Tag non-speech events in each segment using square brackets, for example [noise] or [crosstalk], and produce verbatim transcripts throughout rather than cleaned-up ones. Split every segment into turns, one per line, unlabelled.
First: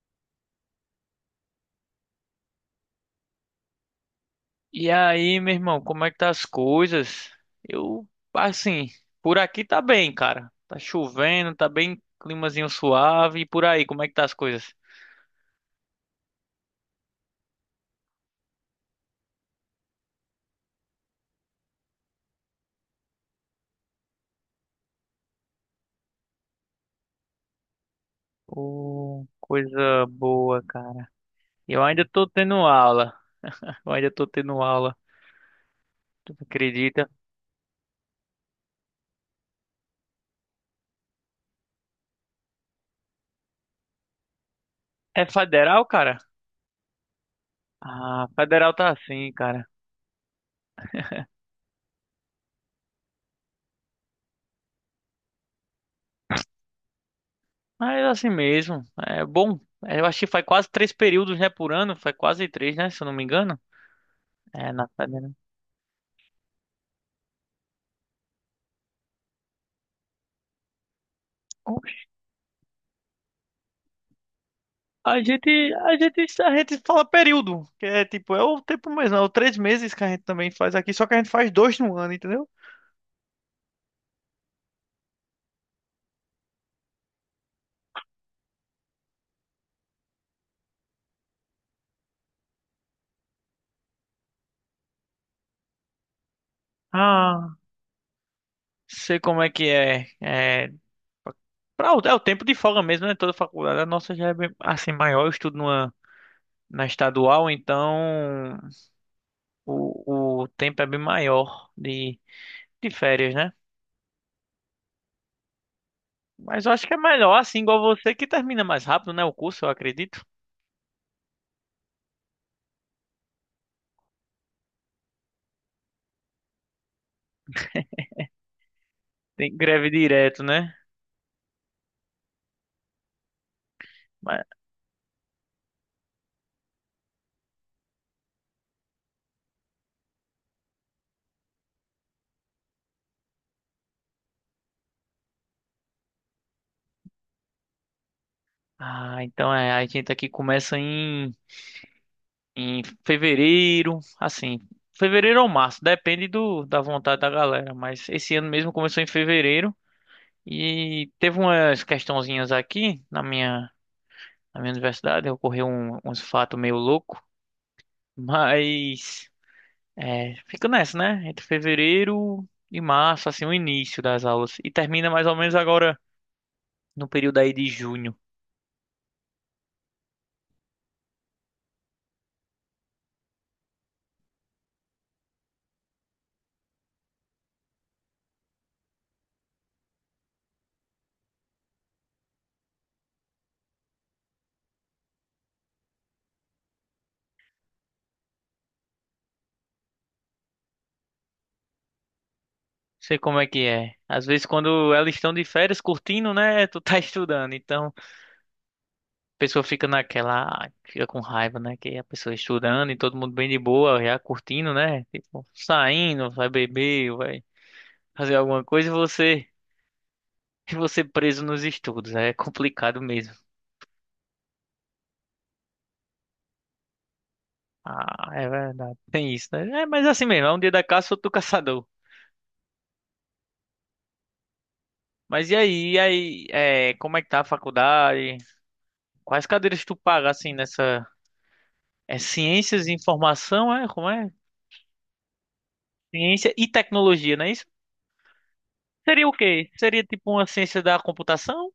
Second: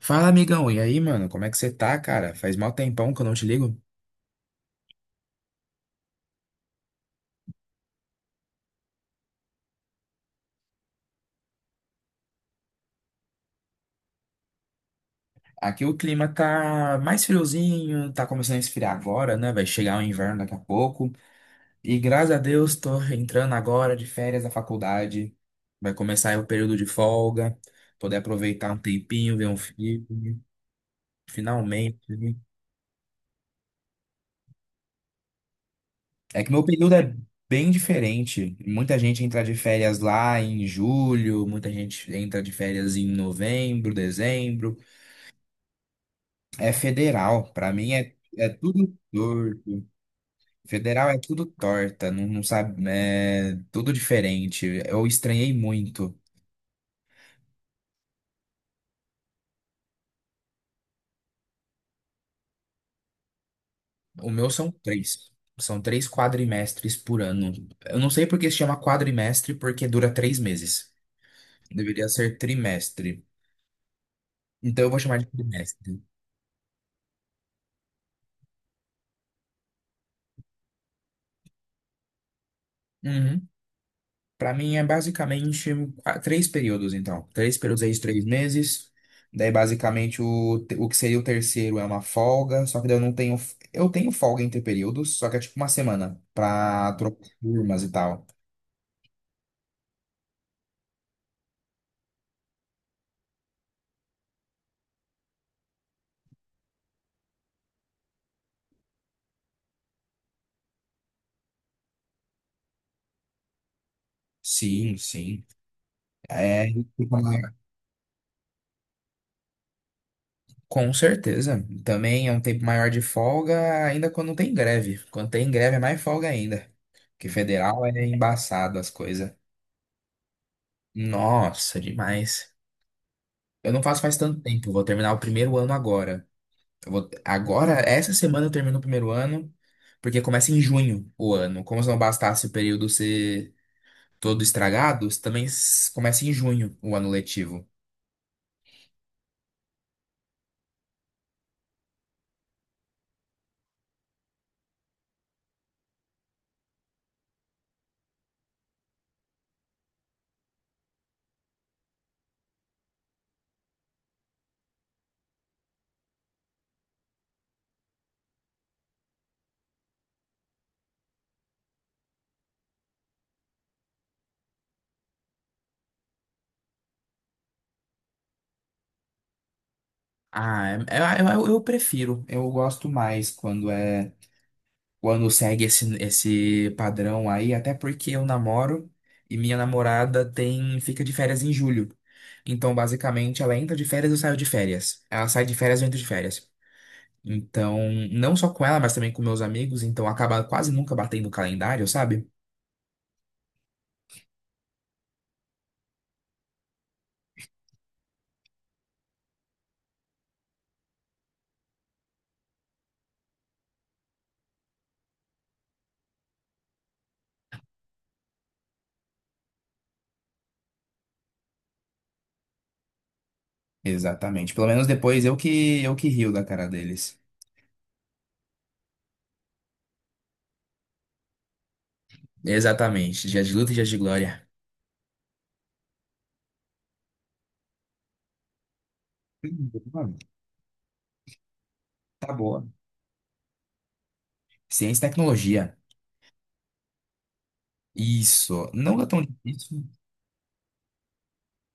Fala, amigão. E aí, mano? Como é que você tá, cara? Faz mal tempão que eu não te ligo.
E aí, meu irmão, como é que tá as coisas? Eu, assim, por aqui tá bem, cara. Tá chovendo, tá bem climazinho suave. E por aí, como é que tá as coisas?
Aqui o clima tá mais friozinho, tá começando a esfriar agora, né? Vai chegar o inverno daqui a pouco. E graças a Deus tô entrando agora de férias da faculdade. Vai começar aí o período de folga, poder aproveitar um
Ô,
tempinho, ver um
coisa
filme,
boa, cara. Eu
finalmente.
ainda tô
Né?
tendo aula. Eu ainda tô tendo aula. Tu
É que meu período
acredita?
é bem diferente. Muita gente entra de férias lá em julho, muita gente entra de férias em novembro, dezembro.
É federal, cara?
É federal, pra mim é,
Ah,
é
federal tá
tudo
assim, cara.
torto. Federal é tudo torta, não, não sabe, é tudo diferente. Eu estranhei muito.
Mas é assim mesmo. É bom. Eu acho que faz quase três períodos, né, por ano. Faz quase três, né, se eu não me engano.
O meu são
É, na
três.
federal.
São três quadrimestres por ano. Eu não sei por que se chama quadrimestre, porque dura três meses. Deveria ser trimestre. Então eu vou chamar
A
de
gente, a
trimestre.
gente, a gente fala período, que é tipo, é o tempo mesmo, é o três meses que a gente também faz aqui, só que a gente faz dois no ano, entendeu?
Uhum. Para mim é basicamente qua- três períodos, então. Três períodos aí de três meses. Daí, basicamente, o, te- o que seria o terceiro é uma folga. Só que daí eu não tenho. f- Eu tenho folga entre períodos, só que é tipo uma semana pra trocar
Ah,
turmas e tal.
sei como é que é. É, pra, o- é o tempo de folga mesmo, né? Toda faculdade. A nossa já é bem, assim, maior, eu estudo numa, na estadual, então o, o tempo é bem maior de, de férias, né?
Sim, sim.
Mas
É,
eu acho que é melhor, assim, igual você, que termina mais rápido, né? O curso, eu acredito.
com certeza. Também é um tempo maior de folga, ainda quando não tem greve. Quando tem greve é mais folga ainda. Porque federal é embaçado as coisas.
Tem greve direto, né?
Nossa, demais. Eu não faço faz tanto
Mas-
tempo. Vou terminar o primeiro ano agora. Eu vou... Agora, essa semana eu termino o primeiro ano, porque começa em junho o ano. Como se não bastasse o período ser todo estragado, também s- começa em junho o ano letivo.
Ah, então é, a gente aqui começa em. em fevereiro, assim, fevereiro ou março, depende do, da vontade da galera, mas esse ano mesmo começou em fevereiro e teve umas questãozinhas aqui na minha, na minha universidade, ocorreu um, uns fatos meio louco, mas é, fica nessa, né? Entre fevereiro e março, assim, o início das aulas e termina mais ou menos agora no período aí de junho. Não.
Ah, é- é- é, eu, eu prefiro. Eu gosto mais quando é quando segue esse, esse padrão aí, até porque eu namoro e minha namorada tem fica de férias em julho. Então, basicamente, ela entra de férias e eu saio de férias. Ela sai de férias e eu entro de férias. Então, não só com ela, mas também com meus amigos, então acaba quase nunca batendo o calendário, sabe?
Sei como é que é. Às vezes quando elas estão de férias curtindo, né? Tu tá [laughs] estudando, então pessoa fica naquela, fica com raiva, né? Que a pessoa estudando e todo mundo bem de boa, já curtindo, né? Tipo, saindo, vai beber, vai fazer alguma coisa e você, e você preso nos estudos. É complicado mesmo.
Exatamente. Pelo menos depois eu que eu que rio da cara deles.
Ah, é verdade. Tem isso, né? É, mas assim mesmo, é um dia da caça, outro do caçador.
Exatamente. Dias de luta e dias de glória.
Mas e aí, e aí, é, como é que tá a faculdade? Quais cadeiras
[laughs]
tu
Mano,
paga, assim, nessa... É
tá boa.
ciências e informação, é? Como é?
Ciência e tecnologia.
Ciência e tecnologia, não é isso?
Isso. Não é tão
Seria o quê?
difícil.
Seria tipo uma ciência da computação?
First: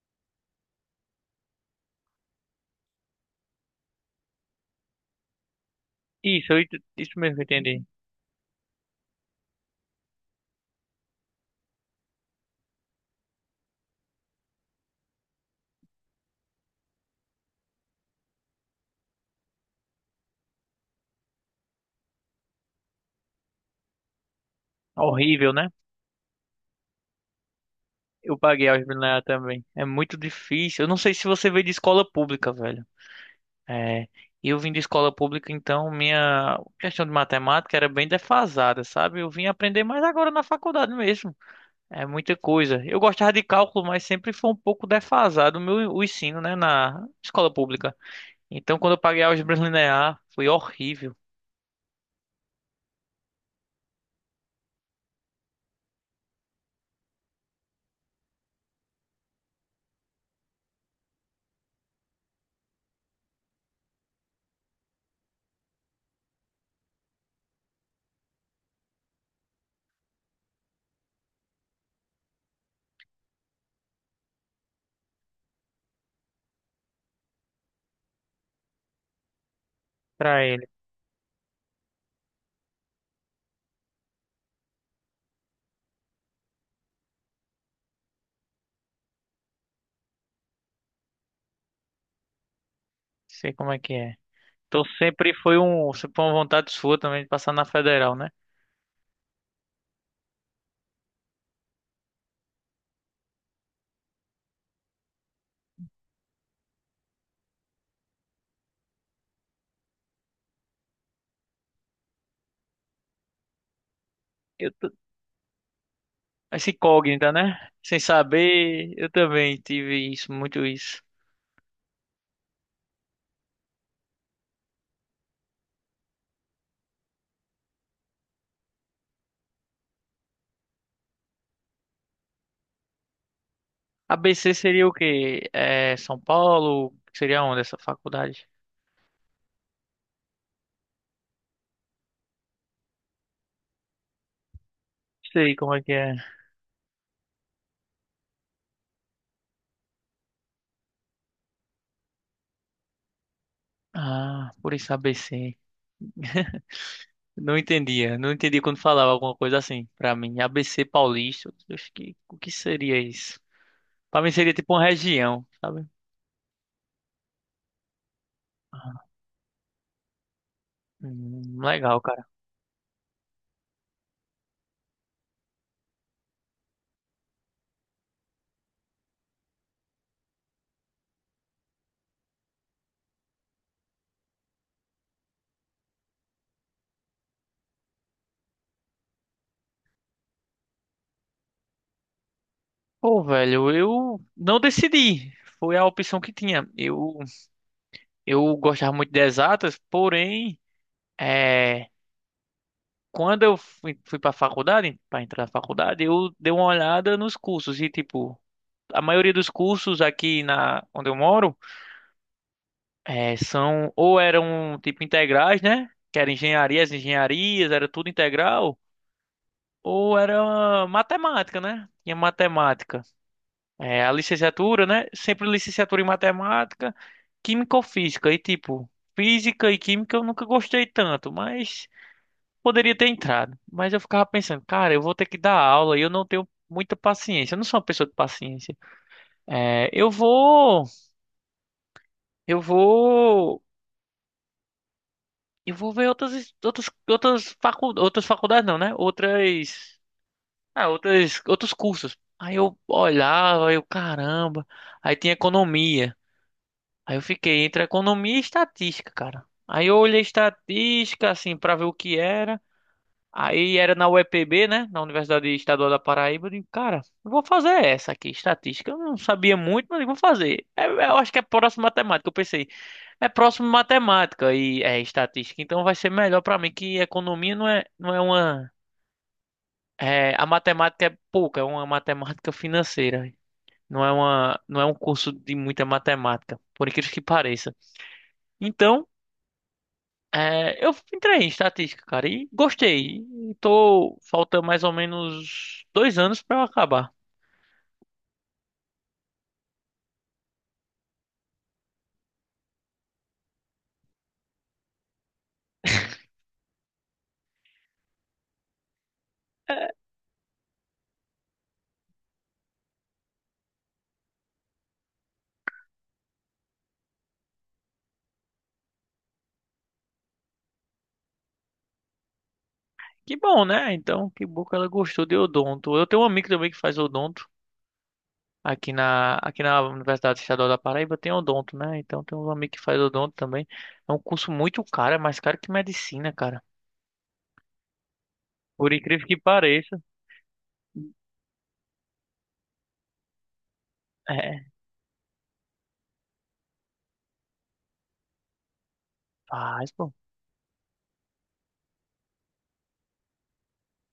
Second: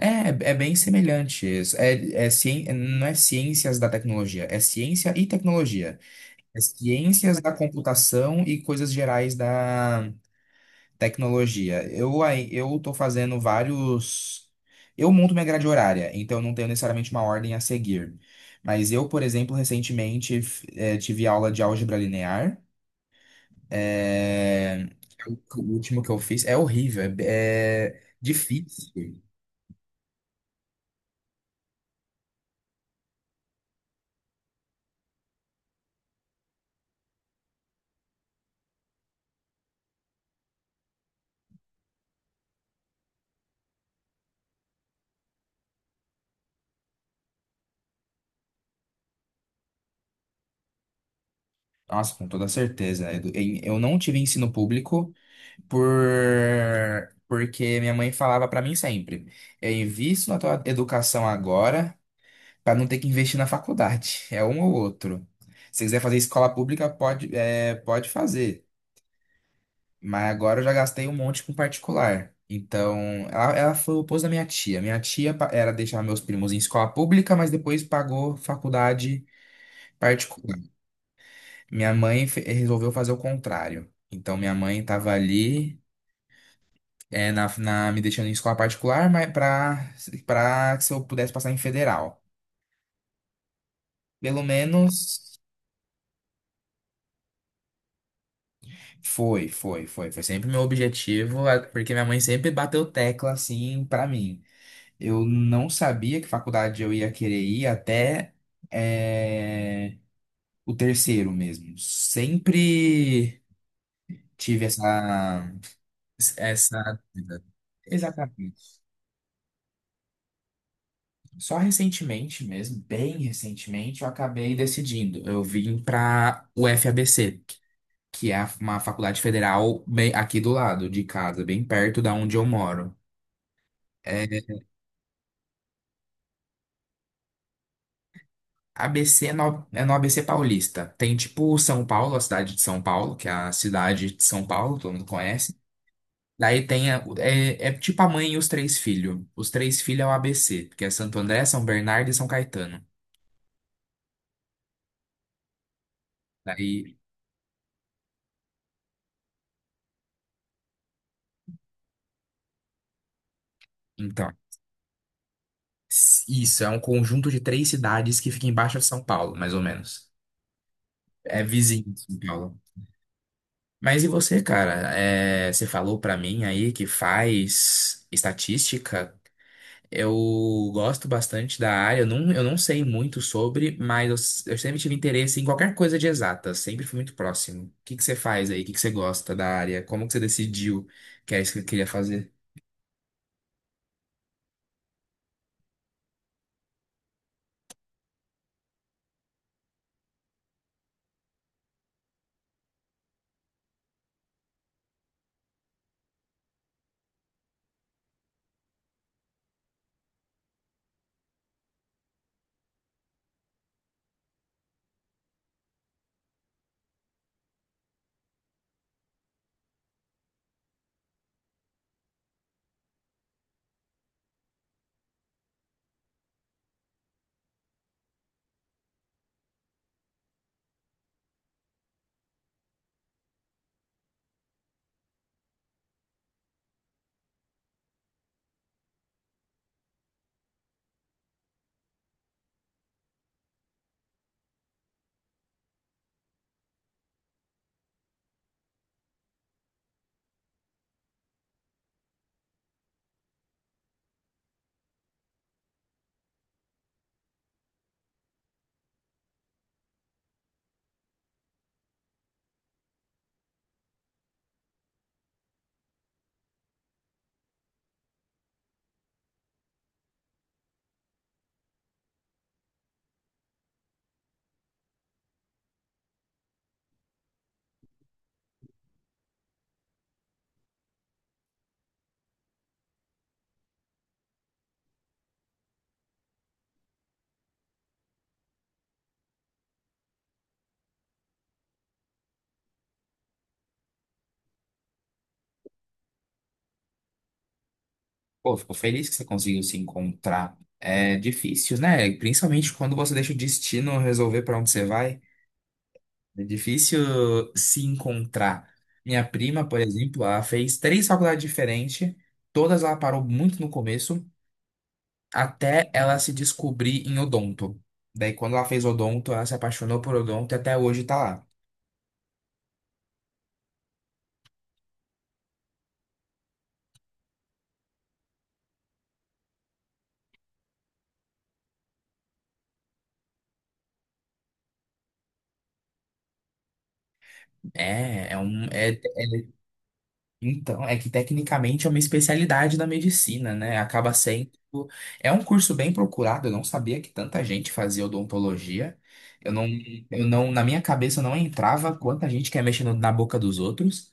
É, é bem semelhante. Isso. É, é, cien- não é ciências da tecnologia, é ciência e tecnologia.
Isso,
É
eu ent- isso mesmo
ciências da
que eu entendi.
computação e coisas gerais da tecnologia. Eu aí, eu tô fazendo vários. Eu monto minha grade horária, então eu não tenho necessariamente uma ordem a seguir. Mas eu, por exemplo, recentemente f- eh, tive aula de álgebra linear. É,
Horrível,
o
né?
último que eu fiz é horrível, é, é
Eu paguei álgebra
difícil.
linear também. É muito difícil. Eu não sei se você veio de escola pública, velho. É, eu vim de escola pública, então minha questão de matemática era bem defasada, sabe? Eu vim aprender mais agora na faculdade mesmo. É muita coisa. Eu gostava de cálculo, mas sempre foi um pouco defasado o meu o ensino, né, na escola pública. Então, quando eu paguei álgebra linear, foi horrível
Nossa, com toda certeza. Edu- em- Eu não tive ensino público por porque minha mãe falava pra mim sempre: eu invisto na tua educação agora. Pra não ter que investir na faculdade. É um ou outro. Se quiser fazer escola pública, pode, é, pode fazer. Mas agora eu já gastei um monte com particular. Então, ela, ela foi o oposto da minha tia. Minha tia pa- era deixar meus primos em escola pública, mas depois pagou faculdade
pra
particular.
ele.
Minha mãe fe- resolveu fazer o contrário. Então, minha mãe estava ali, é, na, na- me deixando em escola particular, mas para para que se eu pudesse passar em federal.
Sei como é que é.
Pelo
Então sempre
menos.
foi um, sempre foi uma vontade sua também de passar na federal, né?
Foi, foi, foi. Foi sempre meu objetivo, a- porque minha mãe sempre bateu tecla assim pra mim. Eu não sabia que faculdade eu ia querer ir até eh, o terceiro mesmo. Sempre tive
Eu, t-
essa,
Essa
essa
incógnita,
dúvida.
né? Sem
Exatamente.
saber, eu também tive isso, muito isso.
Só recentemente mesmo, bem recentemente, eu acabei decidindo. Eu vim para o F A B C, que é uma faculdade federal bem aqui do lado de casa, bem perto da onde eu moro. É,
A B C seria o quê? É, São Paulo? Seria onde essa faculdade?
A B C é no, é no A B C Paulista. Tem tipo São Paulo, a cidade de São Paulo, que é a cidade de São Paulo, todo mundo
Sei
conhece.
como é que é.
Daí tem a- é, é tipo a mãe e os três filhos. Os três filhos é o A B C, que é Santo André, São Bernardo e São Caetano.
Ah, por isso A B C.
Daí,
Não entendia, não entendi quando falava alguma coisa assim pra mim. A B C Paulista, eu acho que o que seria isso? Pra mim
então,
seria tipo uma região, sabe?
s- isso é um conjunto de três cidades que fica embaixo de São
Ah,
Paulo, mais ou menos. É
hum,
vizinho de
legal,
São
cara.
Paulo. Mas e você, cara? É, você falou pra mim aí que faz estatística. Eu gosto bastante da área, eu não, eu não sei muito sobre, mas eu, s- eu sempre tive interesse em qualquer coisa de exata, sempre fui muito próximo. O que que você faz aí? O que que você gosta da área? Como que você decidiu que era isso que eu queria fazer?
Pô, velho, eu não decidi. Foi a opção que tinha. Eu, eu gostava muito de exatas, porém, é, quando eu fui, fui para faculdade, para entrar na faculdade, eu dei uma olhada nos cursos e, tipo, a maioria dos cursos aqui na onde eu moro é, são ou eram, tipo, integrais, né? Que eram engenharias, engenharias, era tudo integral, ou era matemática, né? Tinha matemática. É, a licenciatura, né? Sempre licenciatura em matemática, química ou física. E tipo, física e química eu nunca gostei tanto, mas poderia ter entrado. Mas eu ficava pensando, cara, eu vou ter que dar aula e eu não tenho muita paciência. Eu não sou uma pessoa de paciência. É, eu vou, eu vou, eu vou ver outras, outras, outras facu, outras faculdades não, né? Outras, ah, outras, outros cursos. Aí eu olhava, eu, caramba, aí tinha economia. Aí eu fiquei entre economia e estatística, cara. Aí eu olhei estatística, assim, pra ver o que era. Aí era na U E P B, né? Na Universidade Estadual da Paraíba. Eu digo, cara, eu vou fazer essa aqui, estatística. Eu não sabia muito, mas eu vou fazer. É, eu acho que é próximo matemática. Eu pensei, é próximo matemática e é estatística. Então vai ser melhor pra mim, que economia não é, não é uma. É, a matemática é pouca, é uma matemática financeira. Não é uma, não é um curso de muita matemática, por incrível que pareça. Então. É, eu entrei em estatística, cara, e gostei. E tô, falta mais ou menos dois anos pra eu acabar.
Pô, fico feliz que você conseguiu se encontrar. É difícil, né? Principalmente quando você deixa o destino resolver para onde você vai. É difícil se encontrar. Minha prima, por exemplo, ela fez três faculdades diferentes, todas ela parou muito no começo. Até ela se descobrir em odonto. Daí, quando ela fez odonto, ela se apaixonou por odonto e até hoje tá lá.
Que bom, né? Então, que bom que ela gostou de odonto. Eu tenho um amigo também que faz odonto aqui na, aqui na Universidade Estadual da Paraíba, tem odonto, né? Então, tem um amigo que faz odonto também. É um curso muito caro, é mais caro que medicina, cara.
É, é um. É,
Por
é-
incrível que pareça.
então, é que tecnicamente é uma especialidade da medicina, né? Acaba sendo.
É,
É um curso bem procurado, eu não sabia que tanta gente fazia odontologia. Eu não,
faz, pô.
eu não, na minha cabeça não entrava quanta gente quer mexer no- na boca dos outros.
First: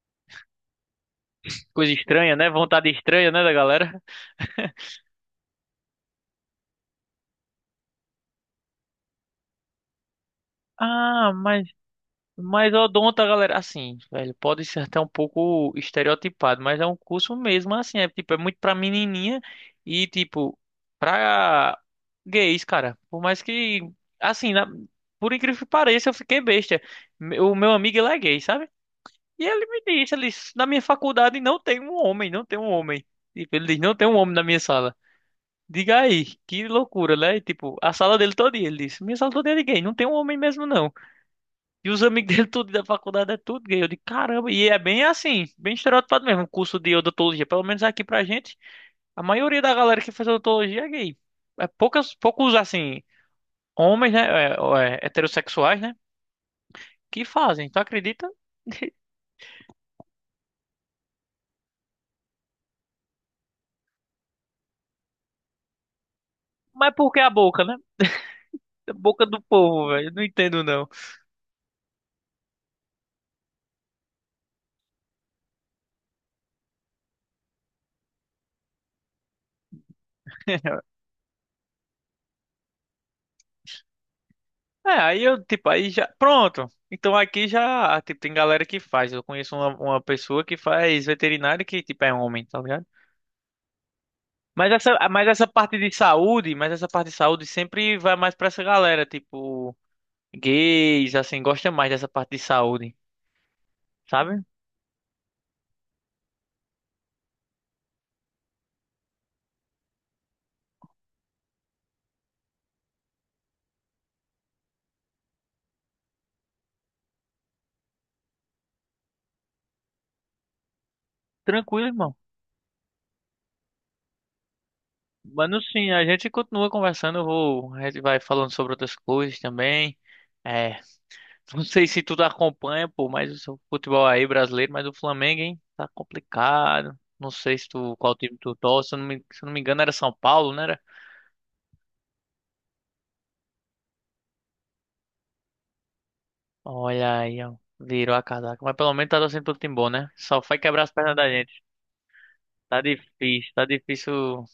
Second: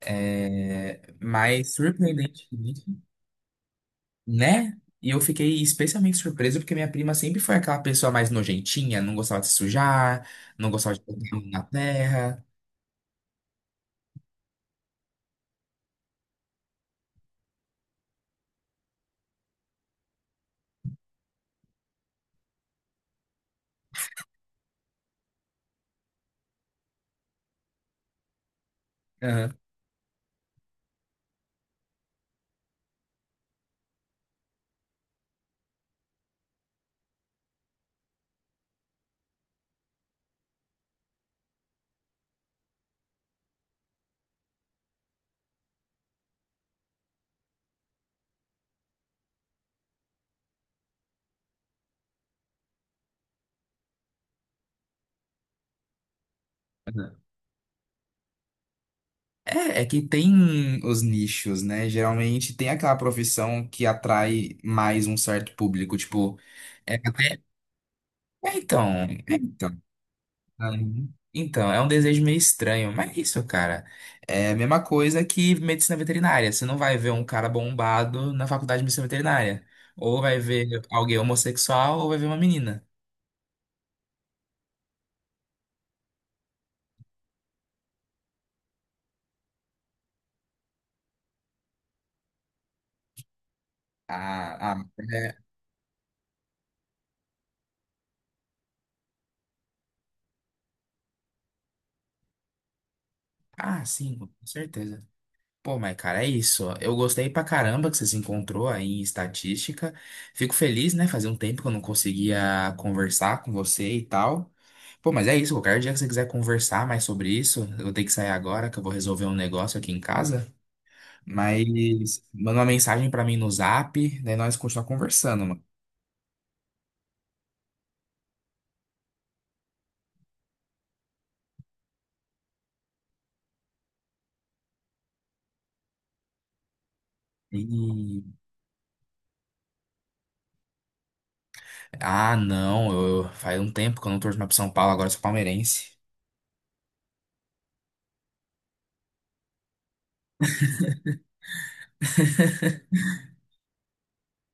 É, mas
Coisa estranha,
surpreendente.
né? Vontade estranha, né, da galera? [laughs]
Né? E eu fiquei especialmente surpreso porque minha prima sempre foi aquela pessoa mais nojentinha, não gostava de se sujar, não gostava de colocar
Ah,
a mão na
mas
terra.
Mas odonto, a galera, assim, velho, pode ser até um pouco estereotipado, mas é um curso mesmo, assim, é tipo, é muito pra menininha e tipo, pra gays, cara. Por mais que, assim, na- por incrível que pareça, eu fiquei besta. Me- O meu amigo, ele é gay, sabe? E
Aham,
ele me disse, ele disse, na minha faculdade não tem um homem, não tem um homem. Tipo, ele diz, não tem um homem na minha sala. Diga aí, que loucura, né? E, tipo, a sala dele todo dia, ele disse, minha sala toda é de gay, não tem um homem mesmo, não. E os amigos dele, tudo da faculdade, é tudo gay. Eu digo, caramba, e é bem assim, bem estereotipado mesmo, o curso de odontologia. Pelo menos aqui pra gente, a maioria da galera que faz odontologia é gay. É poucas, poucos, assim, homens, né, é, é, heterossexuais, né,
aham.
que fazem, tu acredita?
É, é que tem os nichos, né? Geralmente tem aquela profissão que atrai mais um certo público, tipo, é
Mas por que a
até,
boca, né?
é então,
É a
é
boca do
então.
povo, velho, eu não entendo não.
Uhum. Então, é um desejo meio estranho, mas é isso, cara. É a mesma coisa que medicina veterinária. Você não vai ver um cara bombado na faculdade de medicina veterinária. Ou vai ver
[laughs]
alguém homossexual, ou vai ver uma menina.
É, aí eu, tipo, aí já, pronto. Então aqui já, tipo, tem galera que faz. Eu conheço uma, uma pessoa que faz veterinário que, tipo, é homem, tá ligado?
Ah,
Mas
ah,
essa, mas
é-
essa parte de saúde, mas essa parte de saúde sempre vai mais pra essa galera, tipo, gays, assim, gosta mais dessa parte de saúde,
ah, sim, com
sabe?
certeza. Pô, mas cara, é isso. Eu gostei pra caramba que você se encontrou aí em estatística. Fico feliz, né? Fazia um tempo que eu não conseguia conversar com você e tal. Pô, mas é isso. Qualquer dia que você quiser conversar mais sobre isso, eu tenho que sair agora, que eu vou resolver um negócio aqui em casa.
Tranquilo, irmão.
Mas manda uma mensagem pra mim no Zap, daí nós continuar conversando,
Mano,
mano.
sim, a gente continua conversando, eu vou, a gente vai falando sobre outras coisas também. É, [laughs] não sei se tu tá acompanha, pô, mas o futebol aí brasileiro, mas o Flamengo, hein, tá complicado. Não sei se tu, qual
E...
time tu torce, se eu não me, se eu não me engano era São Paulo, né?
ah, não, eu... faz um tempo que eu não torço mais pro São Paulo, agora eu sou palmeirense.
Olha aí, ó. Virou a casaca. Mas pelo menos tá torcendo pro time bom, né? Só foi quebrar as pernas da gente. Tá difícil, tá difícil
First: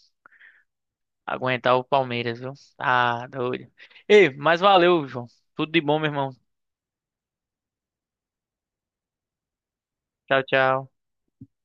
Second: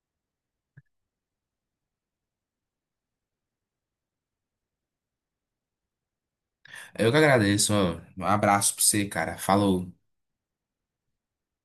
aguentar o Palmeiras, viu? Tá doido. Ei, mas valeu, João. Tudo de bom, meu irmão.
Eu que agradeço. Ó. Um abraço pra você, cara. Falou.
Tchau, tchau.